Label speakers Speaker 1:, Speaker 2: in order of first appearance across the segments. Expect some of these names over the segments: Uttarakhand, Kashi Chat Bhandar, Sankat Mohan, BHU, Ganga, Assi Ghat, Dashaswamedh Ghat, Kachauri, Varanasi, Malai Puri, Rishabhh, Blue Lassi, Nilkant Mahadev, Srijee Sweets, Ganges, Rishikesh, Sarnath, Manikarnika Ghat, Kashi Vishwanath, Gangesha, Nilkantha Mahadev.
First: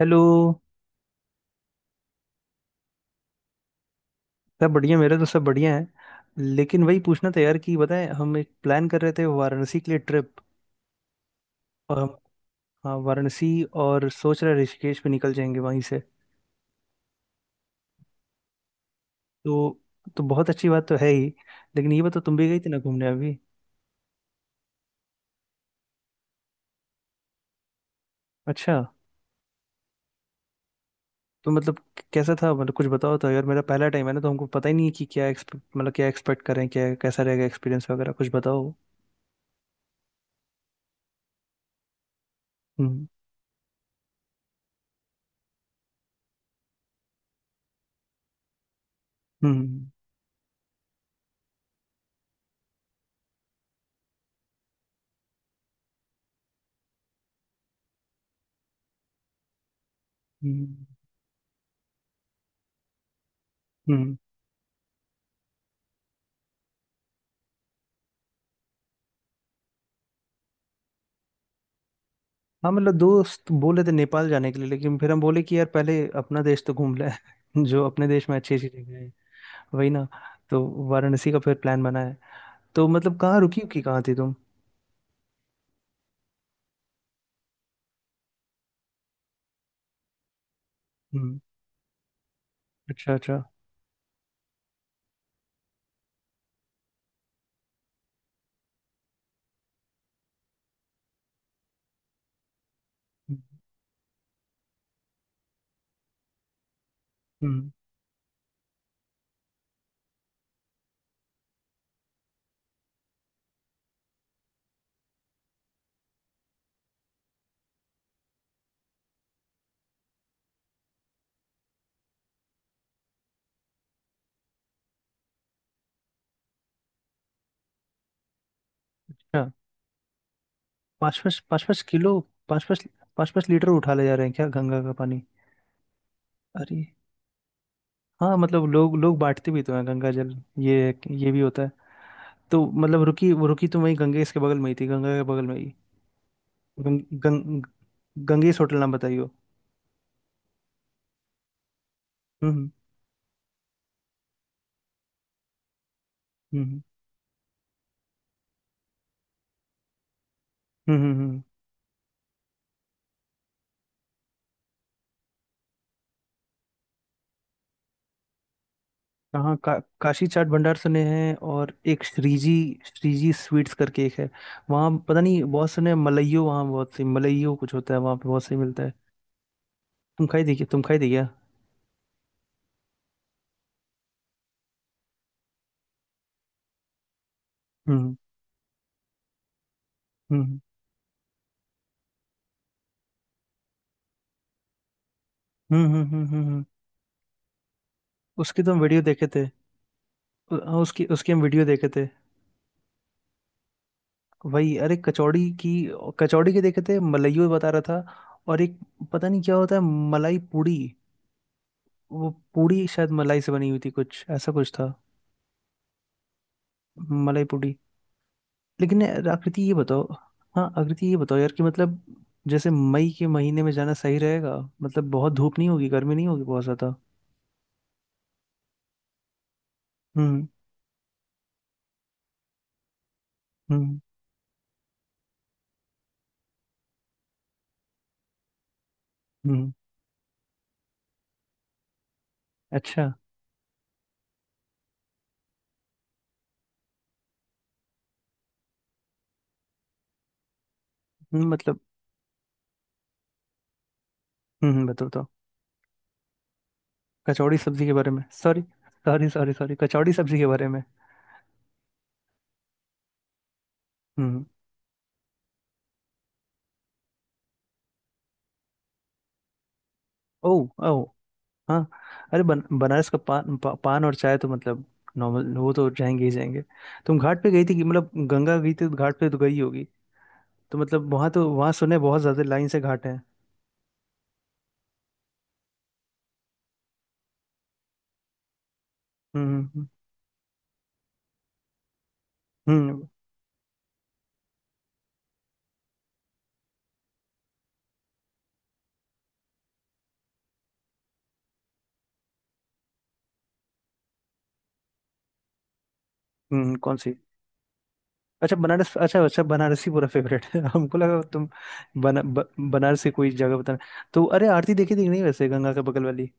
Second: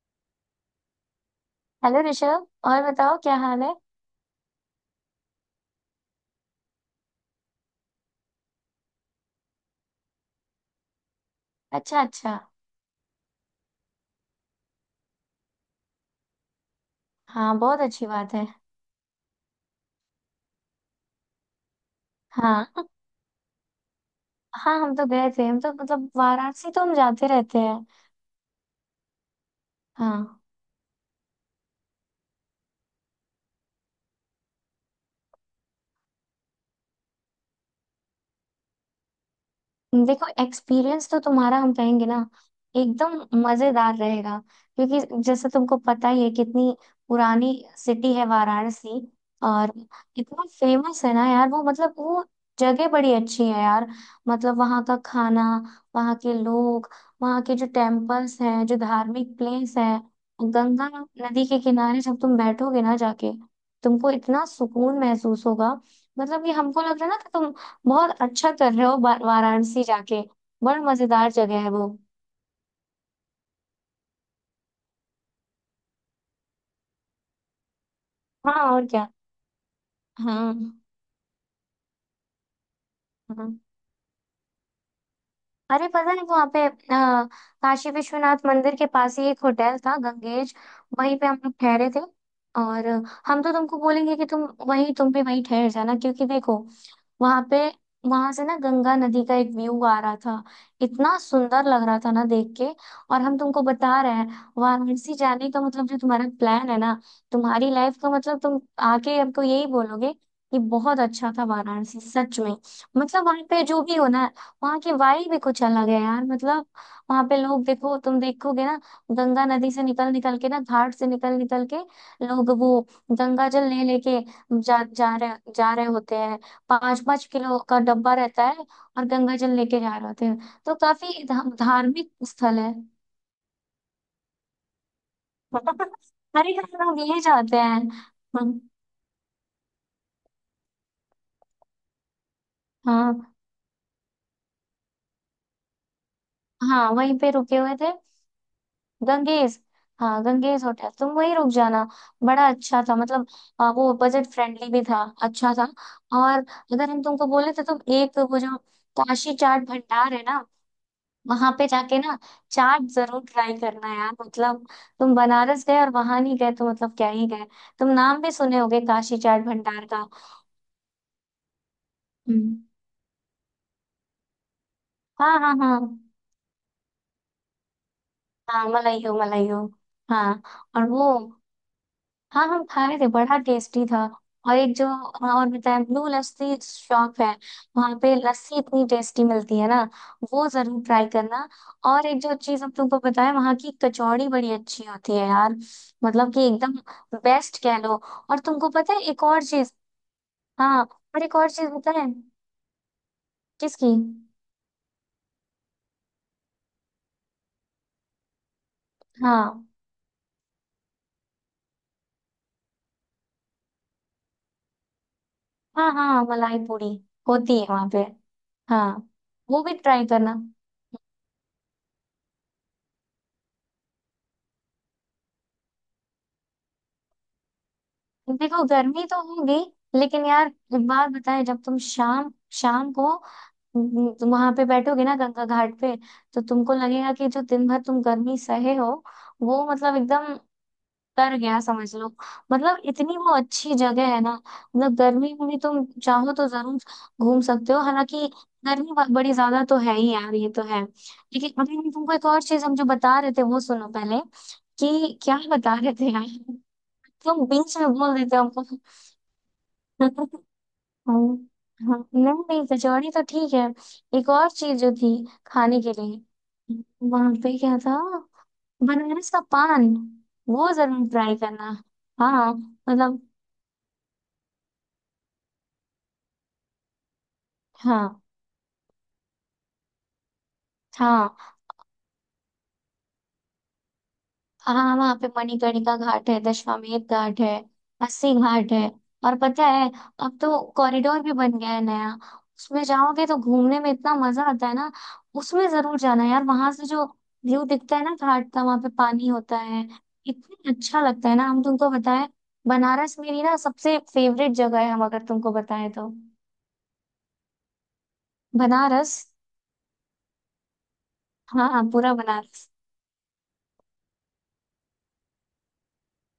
Speaker 1: Hello.
Speaker 2: Hello Rishabh. और बताओ क्या हाल है।
Speaker 1: सब बढ़िया, मेरे तो सब बढ़िया है। लेकिन वही पूछना था यार कि बताएं, हम एक प्लान कर रहे थे वाराणसी के लिए ट्रिप। और
Speaker 2: अच्छा
Speaker 1: हम
Speaker 2: अच्छा।
Speaker 1: हाँ, वाराणसी। और सोच रहे ऋषिकेश पे निकल जाएंगे वहीं से।
Speaker 2: हाँ बहुत अच्छी बात है।
Speaker 1: तो तो बहुत अच्छी बात तो है ही। लेकिन ये बताओ, तुम भी गई थी ना
Speaker 2: हाँ।
Speaker 1: घूमने अभी?
Speaker 2: हाँ, हम तो गए थे हम तो मतलब वाराणसी तो हम जाते रहते हैं।
Speaker 1: अच्छा।
Speaker 2: हाँ।
Speaker 1: तो मतलब कैसा था? मतलब कुछ बताओ तो यार, मेरा पहला टाइम है ना, तो हमको पता ही नहीं है कि क्या एक्सपेक्ट, मतलब क्या एक्सपेक्ट करें, क्या कैसा रहेगा एक्सपीरियंस वगैरह, कुछ बताओ।
Speaker 2: देखो, एक्सपीरियंस तो तुम्हारा हम कहेंगे ना,
Speaker 1: हम्म।
Speaker 2: एकदम मजेदार रहेगा। क्योंकि जैसे तुमको पता ही है, कितनी पुरानी सिटी है वाराणसी। और
Speaker 1: हम्म।
Speaker 2: इतना फेमस है ना यार, वो मतलब वो जगह बड़ी अच्छी है यार। मतलब वहाँ का खाना, वहाँ के लोग, वहाँ के जो टेम्पल्स हैं, जो धार्मिक प्लेस है,
Speaker 1: हम्म।
Speaker 2: गंगा नदी के किनारे जब तुम बैठोगे ना जाके, तुमको
Speaker 1: हम्म।
Speaker 2: इतना सुकून महसूस होगा। मतलब ये हमको लग रहा है ना कि तुम बहुत अच्छा कर रहे हो वाराणसी जाके। बड़ा मजेदार जगह है वो।
Speaker 1: हाँ, मतलब दोस्त बोले थे नेपाल जाने के लिए, लेकिन फिर हम बोले कि यार पहले अपना देश तो घूम ले। जो अपने देश में अच्छी
Speaker 2: हाँ
Speaker 1: अच्छी
Speaker 2: और
Speaker 1: जगह
Speaker 2: क्या।
Speaker 1: है। वही ना।
Speaker 2: हाँ
Speaker 1: तो वाराणसी का फिर प्लान बना है। तो मतलब कहाँ
Speaker 2: हाँ।
Speaker 1: रुकी उकी, कहाँ थी तुम?
Speaker 2: अरे पता है वहाँ पे, काशी विश्वनाथ मंदिर के पास ही एक होटल था गंगेज, वहीं पे
Speaker 1: हम्म।
Speaker 2: हम लोग ठहरे थे। और
Speaker 1: अच्छा अच्छा।
Speaker 2: हम तो तुमको बोलेंगे कि तुम वहीं, तुम भी वहीं ठहर जाना। क्योंकि देखो वहाँ पे, वहां से ना गंगा नदी का एक व्यू आ रहा था, इतना सुंदर लग रहा था ना देख के। और हम
Speaker 1: हम्म,
Speaker 2: तुमको बता रहे हैं वाराणसी जाने का मतलब, जो तुम्हारा प्लान है ना,
Speaker 1: हम्म।
Speaker 2: तुम्हारी लाइफ का मतलब, तुम आके हमको यही बोलोगे कि बहुत अच्छा था वाराणसी सच में। मतलब वहां पे जो भी हो ना, वहाँ की वाइब भी कुछ अलग है यार। मतलब वहां पे लोग, देखो तुम देखोगे ना, गंगा नदी से निकल निकल के ना, घाट से निकल निकल के लोग वो गंगा जल ले लेके जा जा रहे होते हैं। 5 किलो का डब्बा रहता है, और गंगा
Speaker 1: अच्छा,
Speaker 2: जल लेके जा रहे होते हैं। तो
Speaker 1: पाँच
Speaker 2: काफी
Speaker 1: पाँच पाँच पाँच
Speaker 2: धार्मिक
Speaker 1: किलो
Speaker 2: स्थल
Speaker 1: पाँच
Speaker 2: है।
Speaker 1: पाँच पाँच पाँच लीटर उठा ले जा रहे हैं क्या गंगा का पानी?
Speaker 2: हरे हर
Speaker 1: अरे,
Speaker 2: लोग ये जाते हैं।
Speaker 1: हाँ
Speaker 2: हम्म,
Speaker 1: मतलब लोग लोग बांटते भी तो हैं गंगा जल। ये ये भी होता है। तो मतलब
Speaker 2: हाँ,
Speaker 1: रुकी, वो रुकी तो वही गंगेश के बगल में ही थी, गंगा के बगल में ही।
Speaker 2: हाँ
Speaker 1: गंग,
Speaker 2: वहीं पे रुके
Speaker 1: गंग,
Speaker 2: हुए थे।
Speaker 1: गंगेश होटल नाम बताइयो।
Speaker 2: गंगेस। हाँ गंगेस होटल, तुम वहीं रुक जाना। बड़ा
Speaker 1: हम्म,
Speaker 2: अच्छा था मतलब। वो बजट फ्रेंडली भी था, अच्छा था। और
Speaker 1: हम्म
Speaker 2: अगर हम तुमको बोले तो तुम एक वो जो काशी चाट भंडार है ना,
Speaker 1: हम्म हम्म, हम्म।
Speaker 2: वहां पे जाके ना चाट जरूर ट्राई करना यार। मतलब तुम बनारस गए और वहां नहीं गए तो मतलब क्या ही गए। तुम नाम भी सुने होगे काशी चाट
Speaker 1: यहाँ का
Speaker 2: भंडार का।
Speaker 1: काशी चाट भंडार सुने हैं, और एक श्रीजी,
Speaker 2: हम्म।
Speaker 1: स्वीट्स करके एक है। वहाँ पता
Speaker 2: हाँ
Speaker 1: नहीं
Speaker 2: हाँ
Speaker 1: बहुत
Speaker 2: हाँ।
Speaker 1: सुने हैं, मलाइयो। वहाँ बहुत सी मलाइयो कुछ होता है वहाँ पे, बहुत सही
Speaker 2: हाँ,
Speaker 1: मिलता है।
Speaker 2: मलाई हो, मलाई हो। हाँ।
Speaker 1: तुम
Speaker 2: और
Speaker 1: खाई
Speaker 2: वो,
Speaker 1: देखिए।
Speaker 2: हाँ हम खाए थे, बड़ा टेस्टी था। और एक जो, हाँ, और बताया ब्लू लस्सी शॉप है, वहां पे
Speaker 1: हम्म
Speaker 2: लस्सी इतनी टेस्टी मिलती है ना। वो
Speaker 1: हम्म
Speaker 2: जरूर ट्राई करना। और एक जो चीज हम तुमको बताया, वहाँ की कचौड़ी बड़ी अच्छी होती है यार।
Speaker 1: हम्म हम्म हम्म हम्म,
Speaker 2: मतलब
Speaker 1: हम्म।
Speaker 2: कि
Speaker 1: हम्म, हम्म।
Speaker 2: एकदम बेस्ट कह लो। और
Speaker 1: उसकी
Speaker 2: तुमको
Speaker 1: तो हम
Speaker 2: पता है
Speaker 1: वीडियो
Speaker 2: एक
Speaker 1: देखे
Speaker 2: और
Speaker 1: थे।
Speaker 2: चीज।
Speaker 1: उ- हाँ
Speaker 2: हाँ
Speaker 1: उसकी
Speaker 2: और
Speaker 1: उसकी
Speaker 2: एक
Speaker 1: हम
Speaker 2: और
Speaker 1: वीडियो
Speaker 2: चीज
Speaker 1: देखे
Speaker 2: पता
Speaker 1: थे।
Speaker 2: है, किसकी।
Speaker 1: वही, अरे कचौड़ी की। कचौड़ी के देखे थे, मलाइयो बता रहा था। और एक, पता नहीं क्या
Speaker 2: हाँ
Speaker 1: होता है, मलाई पूड़ी। वो पूड़ी शायद मलाई से बनी हुई थी, कुछ ऐसा कुछ था।
Speaker 2: हाँ हाँ, मलाई पूरी
Speaker 1: मलाई
Speaker 2: होती है
Speaker 1: पूड़ी।
Speaker 2: वहां पे। हाँ,
Speaker 1: लेकिन यार आकृति,
Speaker 2: वो
Speaker 1: ये
Speaker 2: भी
Speaker 1: बताओ।
Speaker 2: ट्राई करना।
Speaker 1: हाँ आकृति ये बताओ यार कि मतलब जैसे मई के महीने में जाना सही रहेगा? मतलब बहुत धूप नहीं होगी, गर्मी नहीं होगी बहुत ज्यादा?
Speaker 2: देखो गर्मी तो होगी, लेकिन
Speaker 1: हम्म।
Speaker 2: यार एक बात बताए, जब तुम शाम, शाम को
Speaker 1: हम्म।
Speaker 2: वहां पे बैठोगे ना गंगा घाट पे, तो तुमको लगेगा कि जो दिन भर तुम गर्मी सहे हो, वो
Speaker 1: हम्म।
Speaker 2: मतलब एकदम तर गया समझ लो। मतलब
Speaker 1: अच्छा।
Speaker 2: इतनी वो अच्छी जगह है ना। मतलब गर्मी में भी तुम चाहो तो जरूर घूम सकते हो, हालांकि गर्मी बड़ी ज्यादा तो है ही यार, ये तो है। लेकिन अभी
Speaker 1: मतलब,
Speaker 2: हम तुमको एक और चीज हम जो बता रहे थे, वो सुनो पहले,
Speaker 1: बताओ
Speaker 2: कि
Speaker 1: बताओ।
Speaker 2: क्या बता रहे थे यार। तुम
Speaker 1: कचौड़ी
Speaker 2: बीच
Speaker 1: सब्जी
Speaker 2: में
Speaker 1: के बारे
Speaker 2: बोल
Speaker 1: में।
Speaker 2: देते हो
Speaker 1: सॉरी,
Speaker 2: हमको।
Speaker 1: सॉरी सॉरी सॉरी, कचौड़ी
Speaker 2: हम्म,
Speaker 1: सब्जी के बारे में।
Speaker 2: हाँ नहीं, नहीं कचौड़ी तो ठीक है। एक
Speaker 1: हम्म।
Speaker 2: और चीज जो थी खाने के लिए वहां पे, क्या था? बनारस का पान,
Speaker 1: ओ।
Speaker 2: वो
Speaker 1: ओ।
Speaker 2: जरूर ट्राई करना।
Speaker 1: हाँ। अरे
Speaker 2: हाँ
Speaker 1: बनारस का
Speaker 2: मतलब।
Speaker 1: पान, पान और चाय तो मतलब नॉर्मल, वो तो जाएंगे। तुम घाट पे गई थी कि मतलब
Speaker 2: हाँ
Speaker 1: गंगा गई थी तो घाट पे तो गई होगी। तो मतलब वहां तो,
Speaker 2: हाँ।
Speaker 1: वहां सुने बहुत ज्यादा लाइन से घाट है।
Speaker 2: हाँ वहाँ पे मणिकर्णिका घाट है, दशाश्वमेध घाट है, अस्सी घाट है। और
Speaker 1: हम्म
Speaker 2: पता
Speaker 1: हम्म, हम्म।
Speaker 2: है, अब तो कॉरिडोर भी बन गया है नया। उसमें
Speaker 1: हम्म।
Speaker 2: जाओगे तो घूमने में इतना मजा आता है ना। उसमें जरूर जाना यार। वहां से जो व्यू दिखता है ना घाट का, वहां पे पानी होता है, इतना अच्छा लगता है ना, हम तुमको बताएं। बनारस मेरी ना सबसे फेवरेट जगह है, हम अगर तुमको बताएं तो।
Speaker 1: हम्म, कौन सी? अच्छा, बनारस,
Speaker 2: बनारस।
Speaker 1: अच्छा अच्छा, बनारस ही पूरा फेवरेट है। हमको लगा तुम
Speaker 2: हाँ हाँ, पूरा बनारस।
Speaker 1: बनारस की कोई जगह बताना। तो अरे आरती देखी थी कि नहीं वैसे, गंगा के बगल वाली?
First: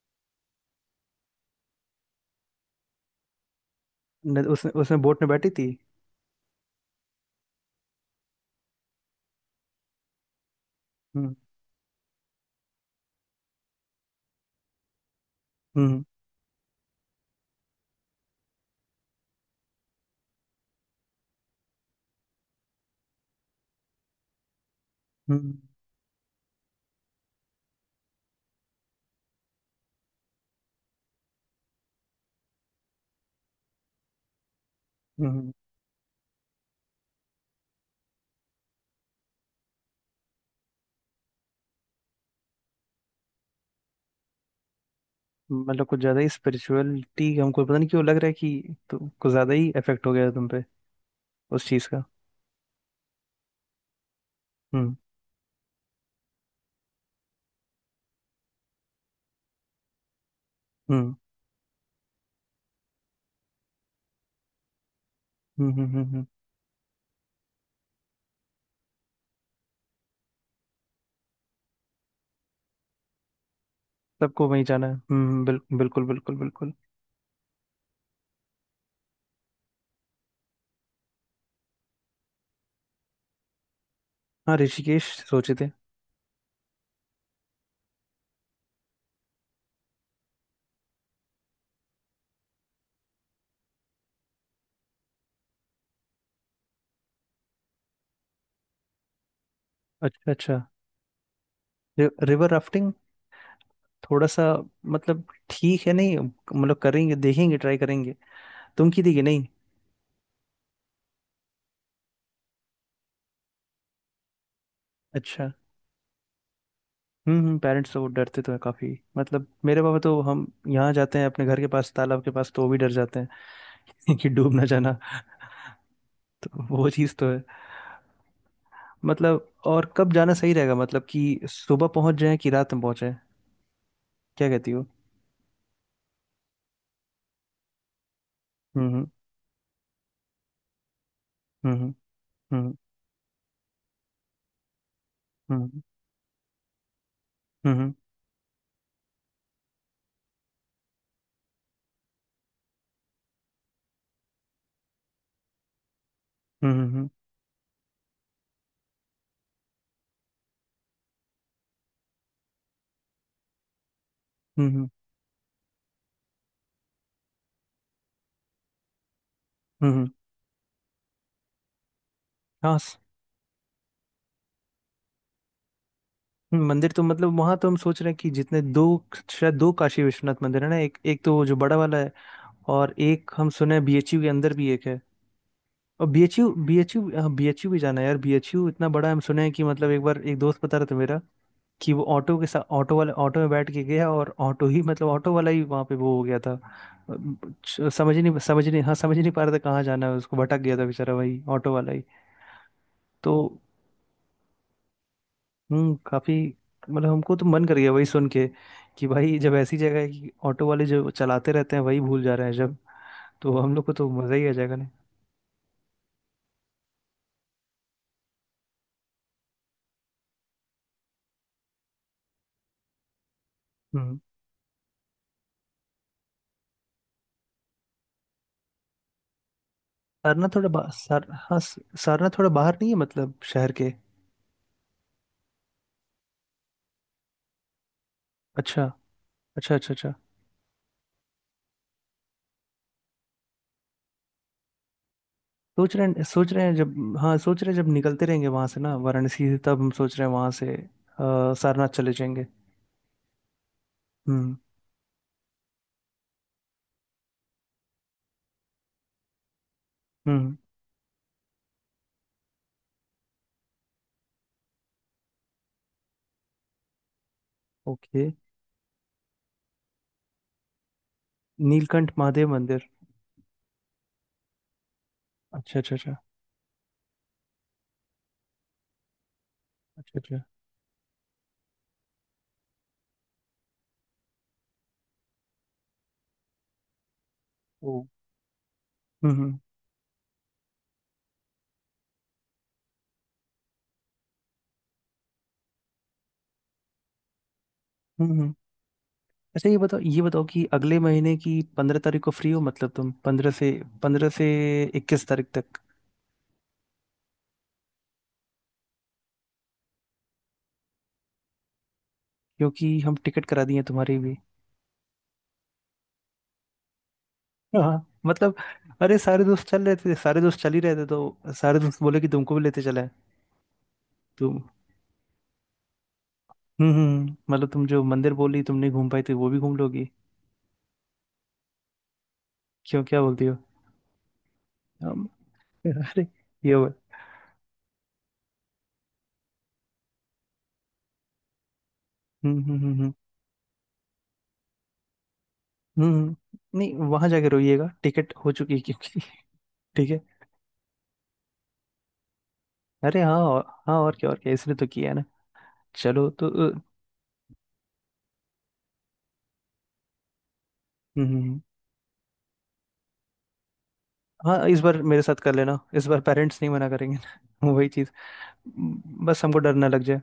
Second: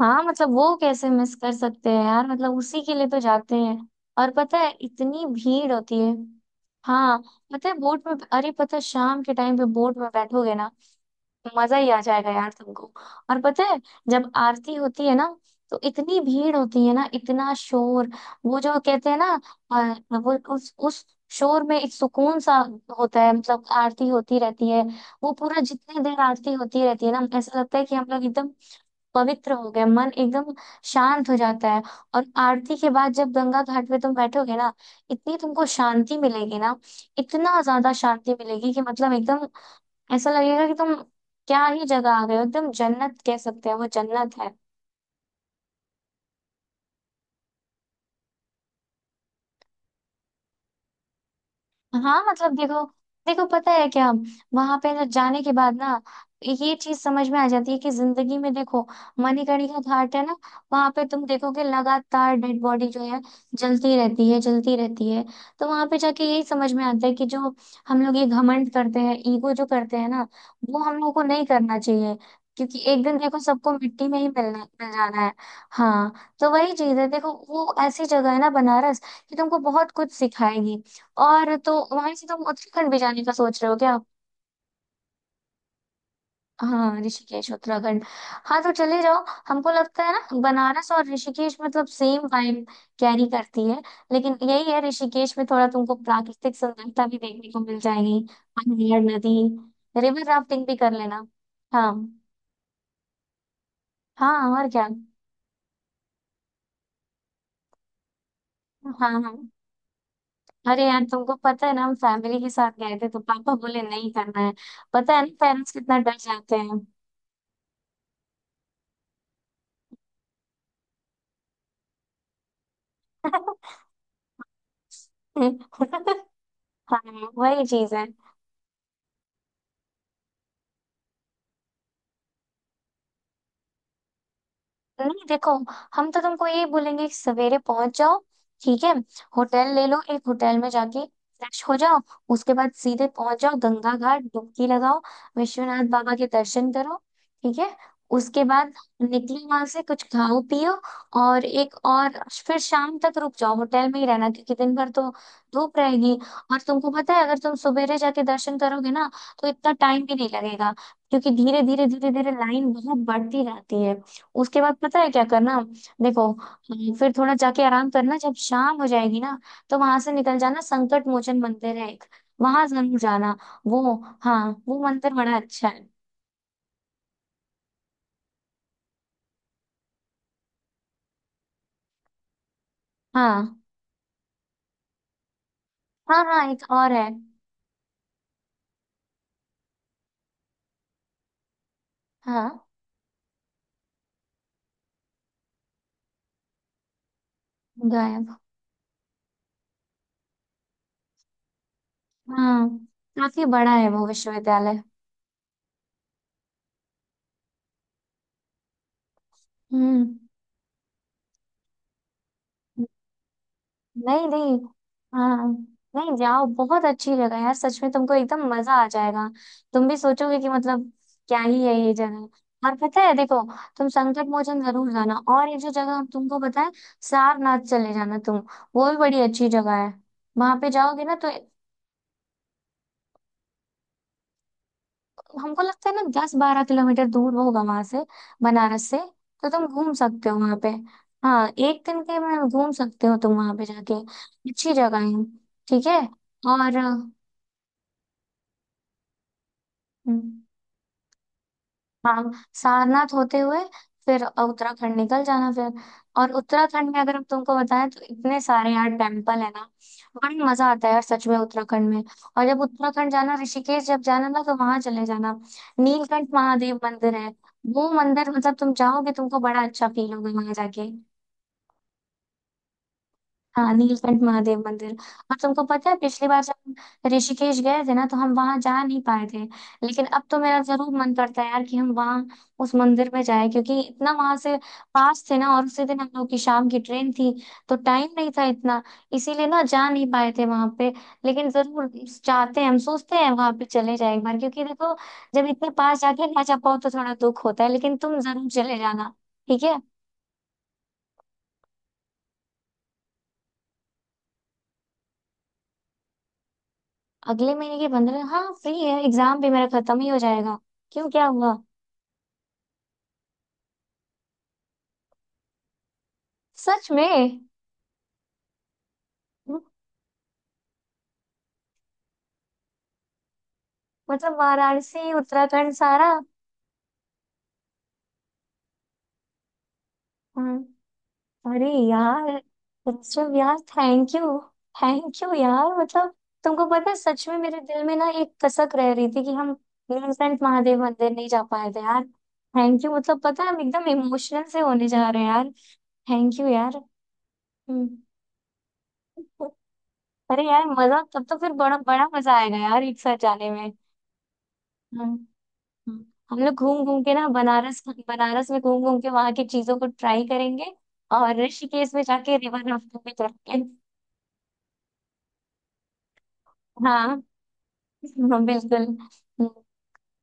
Speaker 2: हाँ मतलब वो कैसे मिस कर सकते हैं यार, मतलब उसी के लिए तो जाते हैं। और
Speaker 1: न,
Speaker 2: पता
Speaker 1: उसने
Speaker 2: है
Speaker 1: उसमें बोट
Speaker 2: इतनी
Speaker 1: में बैठी थी।
Speaker 2: भीड़ होती है। हाँ। पता है बोट में, अरे पता है शाम के टाइम पे बोट में बैठोगे ना,
Speaker 1: हम्म
Speaker 2: मजा ही आ जाएगा यार तुमको। और पता है जब आरती होती है ना, तो
Speaker 1: हम्म
Speaker 2: इतनी भीड़ होती है ना, इतना शोर, वो जो कहते हैं ना, वो उस शोर में एक सुकून सा होता है। मतलब आरती होती रहती है, वो
Speaker 1: हम्म।
Speaker 2: पूरा जितने देर आरती होती रहती है ना, ऐसा लगता है कि हम लोग एकदम पवित्र हो गया मन, एकदम शांत हो जाता है। और आरती के बाद जब गंगा घाट पे तुम बैठोगे ना, इतनी
Speaker 1: हम्म।
Speaker 2: तुमको शांति मिलेगी ना, इतना ज्यादा शांति मिलेगी कि मतलब एकदम ऐसा लगेगा कि तुम क्या ही जगह आ गए हो, एकदम जन्नत कह सकते हैं, वो जन्नत है।
Speaker 1: हम्म। मतलब कुछ ज्यादा ही स्पिरिचुअलिटी, हमको पता नहीं क्यों लग रहा है कि तो कुछ ज्यादा ही इफेक्ट हो गया है तुम पे उस चीज का।
Speaker 2: हाँ मतलब देखो, देखो पता है क्या, वहां पे
Speaker 1: हम्म
Speaker 2: ना जाने के बाद ना ये चीज समझ में आ जाती है कि जिंदगी में देखो, मणिकर्णिका घाट है ना, वहां पे
Speaker 1: हम्म
Speaker 2: तुम देखोगे लगातार डेड बॉडी जो है जलती रहती है, जलती रहती है। तो
Speaker 1: हम्म,
Speaker 2: वहां पे
Speaker 1: हम्म।
Speaker 2: जाके
Speaker 1: हम्म।
Speaker 2: यही समझ में आता है कि जो हम लोग ये घमंड करते हैं, ईगो जो करते हैं ना, वो हम लोगों को नहीं करना चाहिए। क्योंकि एक दिन देखो सबको मिट्टी में ही
Speaker 1: सबको
Speaker 2: मिलना,
Speaker 1: वहीं जाना
Speaker 2: मिल
Speaker 1: है,
Speaker 2: जाना है।
Speaker 1: हम्म, बिल्कुल
Speaker 2: हाँ।
Speaker 1: बिल्कुल
Speaker 2: तो
Speaker 1: बिल्कुल।
Speaker 2: वही चीज है देखो, वो ऐसी जगह है ना बनारस, कि तुमको बहुत कुछ सिखाएगी। और तो वहां से तुम उत्तराखंड भी जाने का सोच रहे हो क्या?
Speaker 1: हाँ, ऋषिकेश सोचे थे।
Speaker 2: हाँ ऋषिकेश उत्तराखंड। हाँ तो चले जाओ। हमको लगता है ना बनारस और ऋषिकेश मतलब सेम वाइब कैरी करती है। लेकिन यही है, ऋषिकेश में थोड़ा तुमको प्राकृतिक सुंदरता भी देखने को मिल जाएगी, पहाड़, नदी, रिवर
Speaker 1: अच्छा अच्छा।
Speaker 2: राफ्टिंग भी कर लेना। हाँ।
Speaker 1: River rafting? थोड़ा
Speaker 2: हाँ
Speaker 1: सा,
Speaker 2: और क्या।
Speaker 1: मतलब ठीक है, नहीं मतलब करेंगे, देखेंगे, ट्राई करेंगे। तुम की
Speaker 2: हाँ
Speaker 1: देगी
Speaker 2: हाँ।
Speaker 1: नहीं।
Speaker 2: अरे यार, तुमको पता है ना, हम फैमिली के साथ गए थे तो पापा बोले नहीं करना है। पता है ना
Speaker 1: अच्छा।
Speaker 2: पेरेंट्स कितना डर जाते हैं।
Speaker 1: हम्म, पेरेंट्स तो वो डरते तो है काफी। मतलब मेरे पापा तो, हम यहाँ जाते हैं अपने घर के पास तालाब के पास, तो वो भी डर जाते हैं कि डूब ना जाना। तो वो चीज़ तो
Speaker 2: हाँ
Speaker 1: है।
Speaker 2: वही चीज है।
Speaker 1: मतलब और कब जाना सही रहेगा? मतलब कि सुबह पहुंच जाए कि रात में पहुंचे, क्या कहती हो?
Speaker 2: नहीं देखो, हम तो तुमको ये बोलेंगे कि सवेरे पहुंच जाओ। ठीक है।
Speaker 1: हम्म।
Speaker 2: होटल ले लो, एक होटल में जाके फ्रेश हो
Speaker 1: हम्म।
Speaker 2: जाओ। उसके बाद
Speaker 1: हम्म।
Speaker 2: सीधे पहुंच जाओ गंगा घाट, डुबकी लगाओ,
Speaker 1: हम्म।
Speaker 2: विश्वनाथ बाबा के दर्शन करो। ठीक
Speaker 1: हम्म।
Speaker 2: है।
Speaker 1: हम्म।
Speaker 2: उसके बाद निकलो वहां से, कुछ खाओ पियो। और एक और, फिर शाम तक रुक जाओ, होटल में ही रहना क्योंकि दिन भर तो धूप रहेगी। और
Speaker 1: हम्म।
Speaker 2: तुमको
Speaker 1: हम्म। हम्म।
Speaker 2: पता है, अगर तुम सवेरे जाके दर्शन करोगे ना, तो इतना टाइम भी नहीं लगेगा, क्योंकि धीरे धीरे धीरे धीरे लाइन बहुत बढ़ती रहती है। उसके बाद
Speaker 1: हम्म।
Speaker 2: पता है क्या करना, देखो, फिर थोड़ा जाके आराम करना। जब शाम हो जाएगी ना, तो
Speaker 1: हम्म,
Speaker 2: वहां
Speaker 1: हम्म,
Speaker 2: से निकल जाना, संकट मोचन मंदिर है एक, वहां
Speaker 1: हाँ।
Speaker 2: जरूर जाना। वो, हाँ वो मंदिर बड़ा अच्छा है।
Speaker 1: मंदिर तो मतलब वहां तो हम सोच रहे हैं कि जितने दो, शायद दो काशी विश्वनाथ मंदिर है ना, एक एक तो वो जो बड़ा वाला है, और एक हम
Speaker 2: हाँ
Speaker 1: सुने हैं बीएचयू के अंदर भी एक है। और
Speaker 2: हाँ, हाँ
Speaker 1: बीएचयू,
Speaker 2: एक और है।
Speaker 1: हाँ बीएचयू भी जाना है यार, बीएचयू इतना बड़ा है। हम सुने हैं कि मतलब एक बार एक दोस्त बता रहा था मेरा, कि वो ऑटो के
Speaker 2: हाँ
Speaker 1: साथ, ऑटो वाले, ऑटो में बैठ के गया और ऑटो ही मतलब ऑटो वाला ही वहां पे वो हो गया था। समझ ही
Speaker 2: गायब।
Speaker 1: नहीं समझ ही नहीं हाँ, समझ ही नहीं पा रहा था कहाँ जाना है उसको, भटक गया था बेचारा वही ऑटो वाला ही।
Speaker 2: हाँ
Speaker 1: तो
Speaker 2: काफी बड़ा है वो विश्वविद्यालय।
Speaker 1: हम्म, काफी। मतलब हमको तो मन कर गया वही सुन के कि भाई, जब ऐसी जगह है
Speaker 2: हम्म।
Speaker 1: कि ऑटो वाले जो चलाते रहते हैं वही भूल जा रहे हैं, जब तो हम लोग को तो
Speaker 2: नहीं
Speaker 1: मजा ही आ
Speaker 2: नहीं।
Speaker 1: जाएगा नहीं।
Speaker 2: हाँ नहीं, जाओ, बहुत अच्छी जगह है यार, सच में तुमको एकदम मजा आ जाएगा। तुम भी सोचोगे कि मतलब क्या ही है ये जगह। और पता है देखो, तुम
Speaker 1: हम्म।
Speaker 2: संकट मोचन जरूर जाना, और ये जो जगह हम तुमको बताए, सारनाथ चले जाना तुम। वो भी बड़ी अच्छी जगह है।
Speaker 1: सारनाथ
Speaker 2: वहां
Speaker 1: थोड़ा
Speaker 2: पे
Speaker 1: बा,
Speaker 2: जाओगे ना
Speaker 1: सार
Speaker 2: तो,
Speaker 1: हाँ सारनाथ थोड़ा बाहर नहीं है मतलब शहर के?
Speaker 2: हमको लगता है ना 10-12 किलोमीटर दूर होगा वहां से,
Speaker 1: अच्छा
Speaker 2: बनारस से। तो तुम
Speaker 1: अच्छा
Speaker 2: घूम
Speaker 1: अच्छा अच्छा।
Speaker 2: सकते हो वहां पे। हाँ एक दिन के में घूम सकते हो तुम वहां पे जाके। अच्छी जगह है। ठीक
Speaker 1: सोच
Speaker 2: है।
Speaker 1: रहे हैं, सोच रहे
Speaker 2: और
Speaker 1: हैं जब हाँ सोच रहे हैं, जब निकलते रहेंगे वहां से ना वाराणसी से, तब हम सोच रहे
Speaker 2: हम्म,
Speaker 1: हैं वहां से सारनाथ चले
Speaker 2: हाँ,
Speaker 1: जाएंगे।
Speaker 2: सारनाथ होते हुए फिर
Speaker 1: हम्म।
Speaker 2: उत्तराखंड निकल जाना फिर। और उत्तराखंड में अगर हम तुमको बताएं तो इतने सारे यार टेम्पल है ना। बड़ी
Speaker 1: हम्म।
Speaker 2: मजा आता है यार सच में उत्तराखंड में। और जब उत्तराखंड जाना, ऋषिकेश जब जाना ना, तो वहां चले जाना, नीलकंठ महादेव मंदिर है। वो
Speaker 1: ओके,
Speaker 2: मंदिर, मतलब तुम जाओगे तुमको बड़ा अच्छा फील होगा वहां जाके।
Speaker 1: नीलकंठ महादेव मंदिर।
Speaker 2: हाँ, नीलकंठ महादेव मंदिर। और तुमको
Speaker 1: अच्छा
Speaker 2: पता
Speaker 1: अच्छा
Speaker 2: है,
Speaker 1: अच्छा
Speaker 2: पिछली बार जब हम ऋषिकेश गए थे ना, तो हम वहां जा नहीं पाए थे। लेकिन
Speaker 1: अच्छा
Speaker 2: अब
Speaker 1: अच्छा।
Speaker 2: तो मेरा जरूर मन करता है यार, कि हम वहाँ उस मंदिर में जाए। क्योंकि इतना वहां से पास थे ना, और उसी दिन हम लोग की शाम की ट्रेन थी, तो
Speaker 1: ओ।
Speaker 2: टाइम नहीं था इतना, इसीलिए
Speaker 1: हम्म।
Speaker 2: ना जा नहीं पाए थे वहां पे। लेकिन जरूर चाहते हैं, हम सोचते हैं वहां पे चले जाए एक बार। क्योंकि देखो, जब इतने पास जाके ना जा पाओ तो थोड़ा दुख होता है, लेकिन तुम जरूर
Speaker 1: हम्म।
Speaker 2: चले जाना। ठीक
Speaker 1: अच्छा ये
Speaker 2: है।
Speaker 1: बताओ, ये बताओ कि अगले महीने की 15 तारीख को फ्री हो? मतलब तुम पंद्रह से 21 तारीख तक।
Speaker 2: अगले महीने के 15, हाँ फ्री है, एग्जाम भी मेरा खत्म ही हो जाएगा। क्यों, क्या हुआ?
Speaker 1: क्योंकि हम टिकट करा दिए हैं तुम्हारी भी।
Speaker 2: सच में?
Speaker 1: हाँ, मतलब अरे सारे
Speaker 2: हम्म,
Speaker 1: दोस्त चल रहे थे सारे दोस्त चल ही रहे थे तो, सारे दोस्त बोले कि तुमको भी लेते चला है।
Speaker 2: मतलब
Speaker 1: तुम
Speaker 2: वाराणसी उत्तराखंड सारा?
Speaker 1: मतलब तुम जो मंदिर बोली तुम नहीं घूम पाई, तो वो भी घूम लोगी।
Speaker 2: हाँ, अरे यार
Speaker 1: क्यों, क्या
Speaker 2: उत्सव
Speaker 1: बोलती हो?
Speaker 2: यार, थैंक यू। थैंक
Speaker 1: हम,
Speaker 2: यू यार, मतलब
Speaker 1: अरे,
Speaker 2: तुमको
Speaker 1: ये
Speaker 2: पता
Speaker 1: हुआ।
Speaker 2: है सच में मेरे दिल में ना एक कसक रह रही थी कि हम नीलकंठ महादेव मंदिर नहीं जा पाए थे यार।
Speaker 1: हम्म हम्म
Speaker 2: थैंक यू,
Speaker 1: हम्म हम्म
Speaker 2: मतलब पता है हम एकदम इमोशनल से होने जा रहे हैं यार।
Speaker 1: हम्म,
Speaker 2: थैंक यू यार।
Speaker 1: नहीं वहां जाके रोइएगा,
Speaker 2: हम्म।
Speaker 1: टिकट हो चुकी है क्योंकि। ठीक है।
Speaker 2: अरे यार, मजा तब तो फिर बड़ा बड़ा मजा आएगा यार एक साथ
Speaker 1: अरे हाँ,
Speaker 2: जाने
Speaker 1: और
Speaker 2: में।
Speaker 1: हाँ और क्या, और क्या, इसने तो किया है
Speaker 2: हम्म।
Speaker 1: ना।
Speaker 2: हम्म,
Speaker 1: चलो
Speaker 2: हम
Speaker 1: तो।
Speaker 2: लोग घूम घूम के ना बनारस, बनारस में घूम घूम के वहां की चीजों को ट्राई करेंगे।
Speaker 1: हम्म
Speaker 2: और
Speaker 1: हम्म, हम्म।
Speaker 2: ऋषिकेश में जाके रिवर राफ्टिंग भी करेंगे।
Speaker 1: हाँ, इस बार मेरे साथ कर लेना, इस बार पेरेंट्स नहीं मना करेंगे
Speaker 2: हाँ।
Speaker 1: ना वही चीज़।
Speaker 2: हाँ बिल्कुल।
Speaker 1: बस हमको डर ना लग जाए।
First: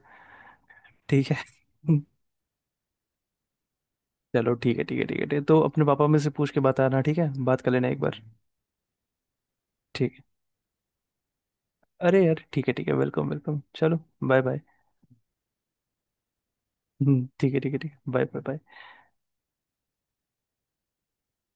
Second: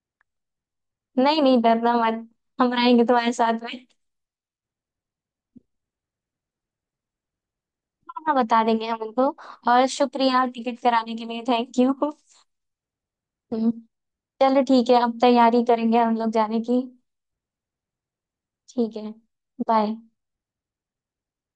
Speaker 1: ठीक
Speaker 2: नहीं
Speaker 1: है।
Speaker 2: नहीं, डरना मत, हम रहेंगे तुम्हारे साथ में।
Speaker 1: चलो, ठीक है ठीक है ठीक है ठीक है। तो अपने पापा में से पूछ के बताना, ठीक है, बात कर लेना एक बार।
Speaker 2: हाँ, बता देंगे हम उनको। और
Speaker 1: ठीक है,
Speaker 2: शुक्रिया टिकट कराने के लिए, थैंक यू।
Speaker 1: अरे यार ठीक है ठीक है, वेलकम वेलकम,
Speaker 2: हम्म,
Speaker 1: चलो। Bye bye.
Speaker 2: चलो ठीक है, अब तैयारी करेंगे हम लोग जाने की।
Speaker 1: हम्म, ठीक है ठीक है ठीक है। Bye bye bye.
Speaker 2: ठीक है। बाय।